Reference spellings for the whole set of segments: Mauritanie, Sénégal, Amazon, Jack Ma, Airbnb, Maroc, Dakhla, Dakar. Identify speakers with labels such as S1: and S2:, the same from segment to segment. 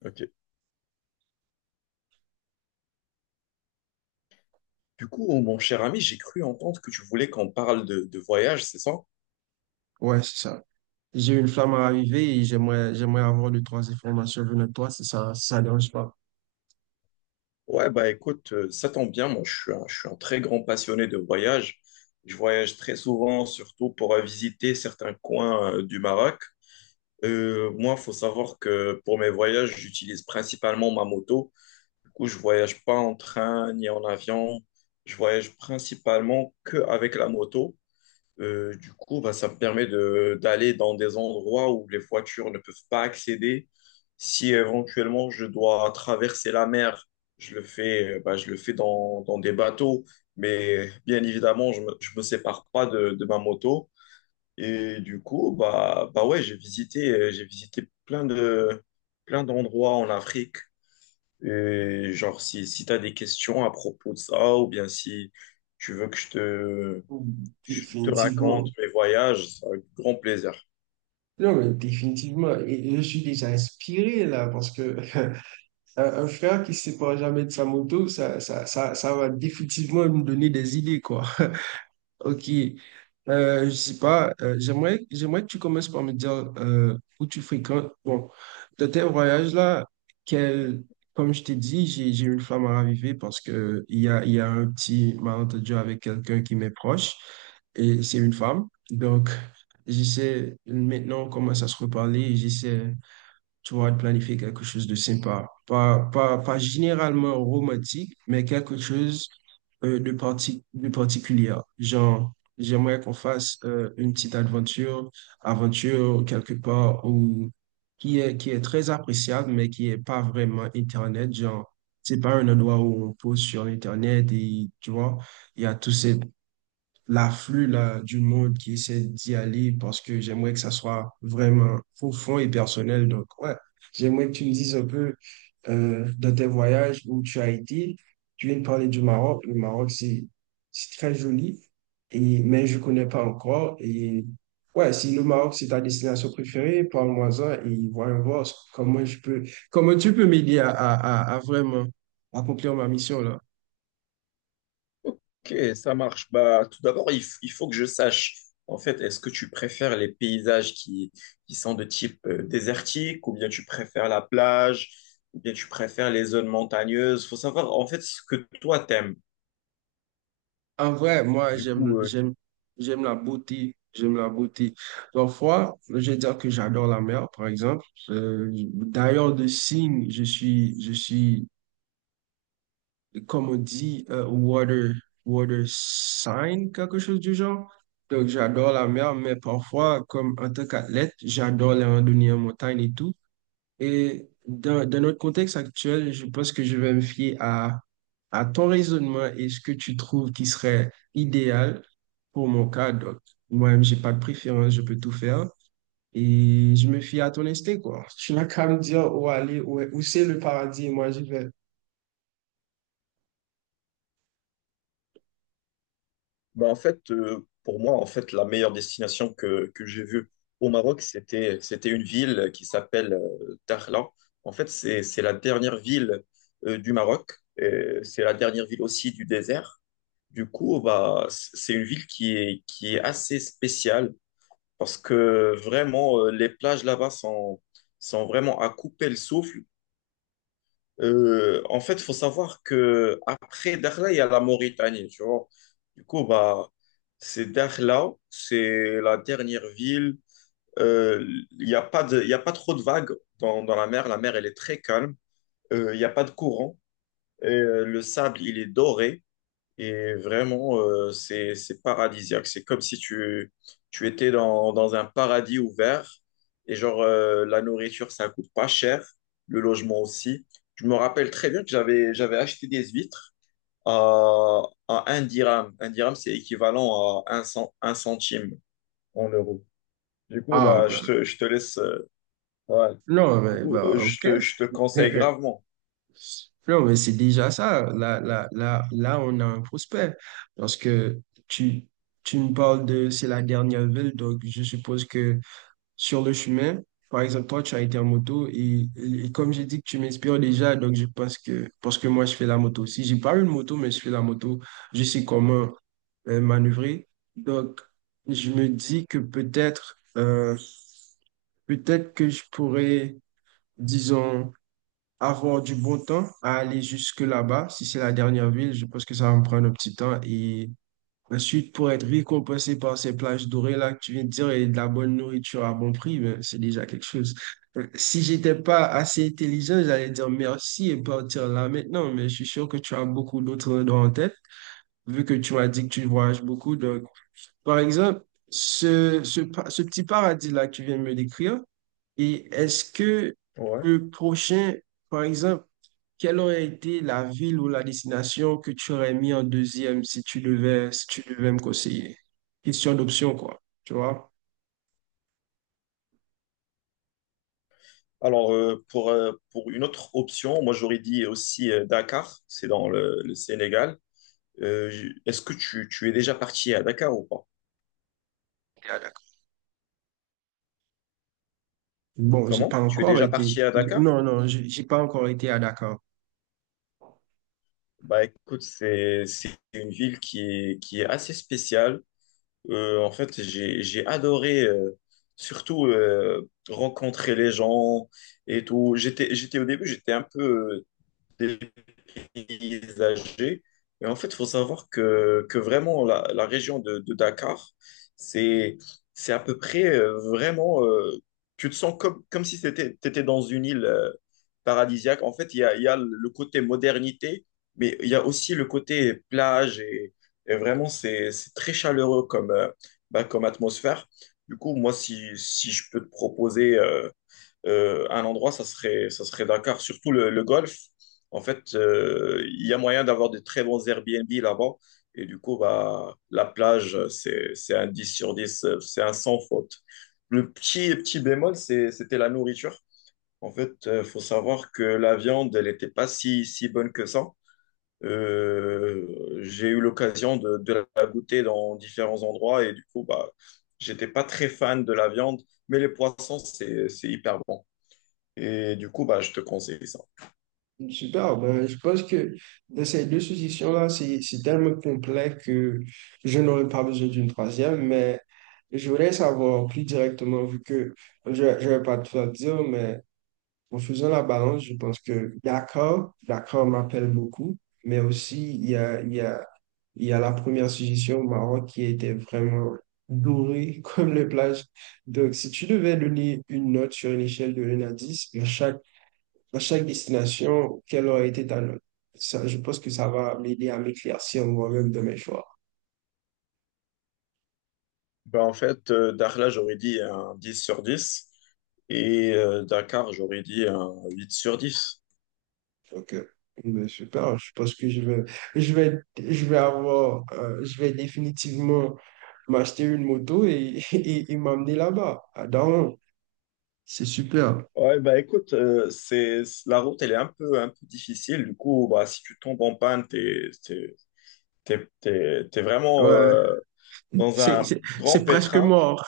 S1: Ok. Du coup, oh, mon cher ami, j'ai cru entendre que tu voulais qu'on parle de voyage, c'est ça?
S2: Ouais, c'est ça. J'ai une flamme à raviver et j'aimerais avoir deux, trois informations venant de toi, si ça dérange pas.
S1: Ouais, bah écoute, ça tombe bien, moi je suis un très grand passionné de voyage. Je voyage très souvent, surtout pour visiter certains coins du Maroc. Moi, il faut savoir que pour mes voyages, j'utilise principalement ma moto. Du coup, je voyage pas en train ni en avion. Je voyage principalement que avec la moto. Du coup, bah, ça me permet de d'aller dans des endroits où les voitures ne peuvent pas accéder. Si éventuellement je dois traverser la mer, je le fais dans des bateaux, mais bien évidemment, je me sépare pas de ma moto. Et du coup, bah ouais, j'ai visité plein d'endroits en Afrique. Et genre, si tu as des questions à propos de ça, ou bien si tu veux que je te raconte
S2: Définitivement.
S1: mes voyages avec grand plaisir.
S2: Non, mais définitivement. Et je suis déjà inspiré là, parce que un frère qui ne se sépare jamais de sa moto, ça va définitivement me donner des idées, quoi. Ok. Je sais pas, j'aimerais que tu commences par me dire où tu fréquentes. Bon, dans tes voyages-là, quel, comme je t'ai dit, j'ai une flamme à raviver parce que il y a un petit malentendu avec quelqu'un qui m'est proche et c'est une femme. Donc, j'essaie, maintenant, on commence à se reparler et j'essaie tu vois, de planifier quelque chose de sympa. Pas généralement romantique, mais quelque chose de particulier. Genre, j'aimerais qu'on fasse une petite aventure, aventure quelque part où, qui est très appréciable, mais qui est pas vraiment Internet. Genre, c'est pas un endroit où on pose sur Internet et tu vois, il y a tous ces, l'afflux là, du monde qui essaie d'y aller parce que j'aimerais que ça soit vraiment profond et personnel. Donc, ouais, j'aimerais que tu me dises un peu dans tes voyages où tu as été. Tu viens de parler du Maroc. Le Maroc, c'est très joli, et, mais je ne connais pas encore. Et ouais, si le Maroc, c'est ta destination préférée, parle-moi-en et voyons voir comment comment tu peux m'aider à vraiment accomplir ma mission là.
S1: Ok, ça marche. Bah, tout d'abord, il faut que je sache, en fait, est-ce que tu préfères les paysages qui sont de type désertique, ou bien tu préfères la plage, ou bien tu préfères les zones montagneuses? Faut savoir, en fait, ce que toi t'aimes.
S2: En vrai, moi,
S1: Du coup, euh,
S2: j'aime la beauté. J'aime la beauté. Parfois, je vais dire que j'adore la mer, par exemple. D'ailleurs, de signe, je suis, comme on dit, water, water sign, quelque chose du genre. Donc, j'adore la mer, mais parfois, comme en tant qu'athlète, j'adore les randonnées en montagne et tout. Et dans notre contexte actuel, je pense que je vais me fier à ton raisonnement et ce que tu trouves qui serait idéal pour mon cas. Donc, moi-même, j'ai pas de préférence, je peux tout faire. Et je me fie à ton instinct, quoi. Tu n'as qu'à me dire où aller, où c'est le paradis, et moi, je vais.
S1: Bah, en fait, pour moi, en fait, la meilleure destination que j'ai vue au Maroc, c'était une ville qui s'appelle Dakhla. En fait, c'est la dernière ville du Maroc. Et c'est la dernière ville aussi du désert. Du coup, bah, c'est une ville qui est, assez spéciale parce que vraiment, les plages là-bas sont vraiment à couper le souffle. En fait, il faut savoir que après Dakhla, il y a la Mauritanie, tu vois. Du coup, bah, c'est Dakhla, c'est la dernière ville. Euh, il y a pas trop de vagues dans la mer. La mer, elle est très calme. Il n'y a pas de courant. Et, le sable, il est doré. Et vraiment, c'est paradisiaque. C'est comme si tu étais dans un paradis ouvert. Et genre, la nourriture, ça coûte pas cher. Le logement aussi. Je me rappelle très bien que j'avais acheté des huîtres à, à un dirham. Un dirham, c'est équivalent à un cent un centime en euros. Du coup,
S2: Ah,
S1: bah, je
S2: ben,
S1: te, je te laisse. Ouais.
S2: non,
S1: Du
S2: mais
S1: coup,
S2: bon,
S1: je
S2: OK.
S1: te, je te conseille gravement.
S2: Non, mais c'est déjà ça. Là, on a un prospect. Parce que tu, tu me parles de c'est la dernière ville, donc je suppose que sur le chemin. Par exemple, toi, tu as été en moto et comme j'ai dit que tu m'inspires déjà, donc je pense que, parce que moi, je fais la moto. Si j'ai pas une moto, mais je fais la moto, je sais comment manœuvrer. Donc, je me dis que peut-être que je pourrais, disons, avoir du bon temps à aller jusque là-bas. Si c'est la dernière ville, je pense que ça va me prendre un petit temps et ensuite, pour être récompensé par ces plages dorées là que tu viens de dire et de la bonne nourriture à bon prix, ben, c'est déjà quelque chose. Si j'étais pas assez intelligent, j'allais dire merci et partir là maintenant, mais je suis sûr que tu as beaucoup d'autres endroits en tête, vu que tu m'as dit que tu voyages beaucoup. Donc, par exemple, ce petit paradis là que tu viens de me décrire, et est-ce que
S1: Ouais.
S2: le prochain, par exemple, quelle aurait été la ville ou la destination que tu aurais mis en deuxième si tu devais me conseiller? Question d'option, quoi. Tu vois?
S1: Alors, pour une autre option, moi j'aurais dit aussi Dakar, c'est dans le Sénégal. Est-ce que tu es déjà parti à Dakar ou pas?
S2: Et à bon, j'ai pas
S1: Comment? Tu es
S2: encore
S1: déjà
S2: été.
S1: parti à Dakar?
S2: Non, non, j'ai pas encore été à Dakar.
S1: Bah écoute, c'est une ville qui est assez spéciale. En fait, j'ai adoré surtout rencontrer les gens et tout. J'étais au début, j'étais un peu euh, paysagers. Et en fait, il faut savoir que vraiment, la région de Dakar, c'est, c'est à peu près vraiment, tu te sens comme si t'étais dans une île paradisiaque. En fait, il y a le côté modernité, mais il y a aussi le côté plage et vraiment, c'est très chaleureux comme atmosphère. Du coup, moi, si je peux te proposer un endroit, ça serait Dakar, surtout le golf. En fait, il y a moyen d'avoir de très bons Airbnb là-bas. Et du coup, bah, la plage, c'est un 10/10, c'est un sans faute. Le petit bémol, c'était la nourriture. En fait, il faut savoir que la viande, elle n'était pas si bonne que ça. J'ai eu l'occasion de la goûter dans différents endroits et du coup, bah, j'étais pas très fan de la viande, mais les poissons, c'est hyper bon. Et du coup, bah, je te conseille ça.
S2: Super, ben, je pense que dans ces deux suggestions-là, c'est tellement complet que je n'aurais pas besoin d'une troisième, mais je voudrais savoir plus directement, vu que je ne vais pas tout dire, mais en faisant la balance, je pense que d'accord m'appelle beaucoup, mais aussi il y a la première suggestion au Maroc qui était vraiment dorée comme les plages. Donc, si tu devais donner une note sur une échelle de un à 10 à chaque destination, quelle aurait été ta note? Ça, je pense que ça va m'aider à m'éclaircir moi-même de mes choix.
S1: Bah, en fait, Dakhla, j'aurais dit un 10/10, et Dakar, j'aurais dit un 8/10.
S2: Ok. Ben, super, je pense que je vais avoir, je vais définitivement m'acheter une moto et, et m'emmener là-bas, à Daron. C'est super.
S1: Ouais, bah écoute, la route, elle est un peu difficile. Du coup, bah, si tu tombes en panne, t'es vraiment
S2: Ouais,
S1: dans un grand
S2: c'est presque
S1: pétrin.
S2: mort.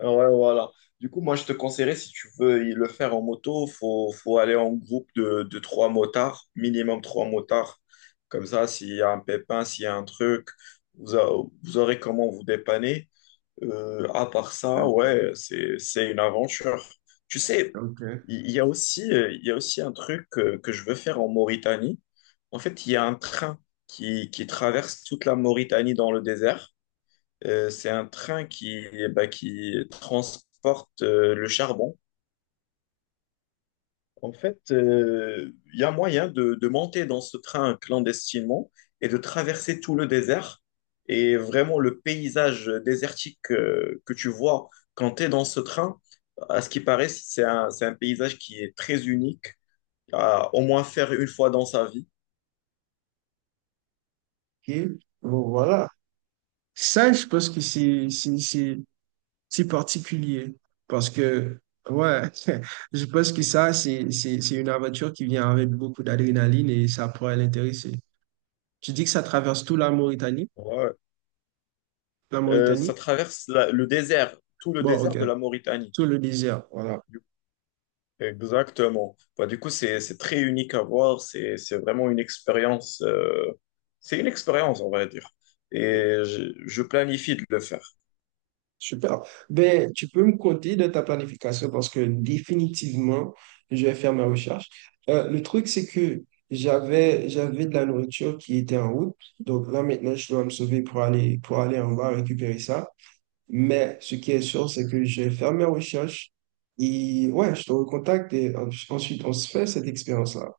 S1: Ouais, voilà. Du coup, moi, je te conseillerais, si tu veux y le faire en moto, faut aller en groupe de trois motards, minimum trois motards. Comme ça, s'il y a un pépin, s'il y a un truc, vous, a- vous aurez comment vous dépanner. À part ça,
S2: Ok.
S1: ouais, c'est une aventure. Tu sais, il y a aussi, il y a aussi un truc que je veux faire en Mauritanie. En fait, il y a un train qui traverse toute la Mauritanie dans le désert. C'est un train qui transporte le charbon. En fait, il y a moyen de monter dans ce train clandestinement et de traverser tout le désert. Et vraiment, le paysage désertique que tu vois quand tu es dans ce train, à ce qui paraît, c'est un paysage qui est très unique à au moins faire une fois dans sa vie.
S2: Ok. Bon, voilà. Ça, je pense que c'est particulier parce que, ouais, je pense que ça, c'est une aventure qui vient avec beaucoup d'adrénaline et ça pourrait l'intéresser. Tu dis que ça traverse tout la Mauritanie?
S1: Ouais.
S2: La Mauritanie?
S1: Ça traverse le désert, tout le
S2: Bon, ok.
S1: désert de la Mauritanie.
S2: Tout le désert, voilà.
S1: Exactement. Bah, du coup, c'est très unique à voir. C'est vraiment une expérience. C'est une expérience, on va dire. Et je planifie de le faire.
S2: Super. Ben, tu peux me compter de ta planification parce que définitivement, je vais faire ma recherche. Le truc, c'est que j'avais de la nourriture qui était en route. Donc là, maintenant, je dois me sauver pour aller en bas récupérer ça. Mais ce qui est sûr, c'est que je vais faire mes recherches. Et ouais, je te recontacte et ensuite, on se fait cette expérience-là.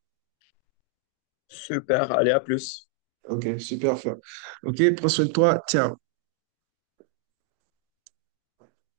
S1: Super. Allez, à plus.
S2: Ok, super, fort. Ok, prends soin de toi. Tiens.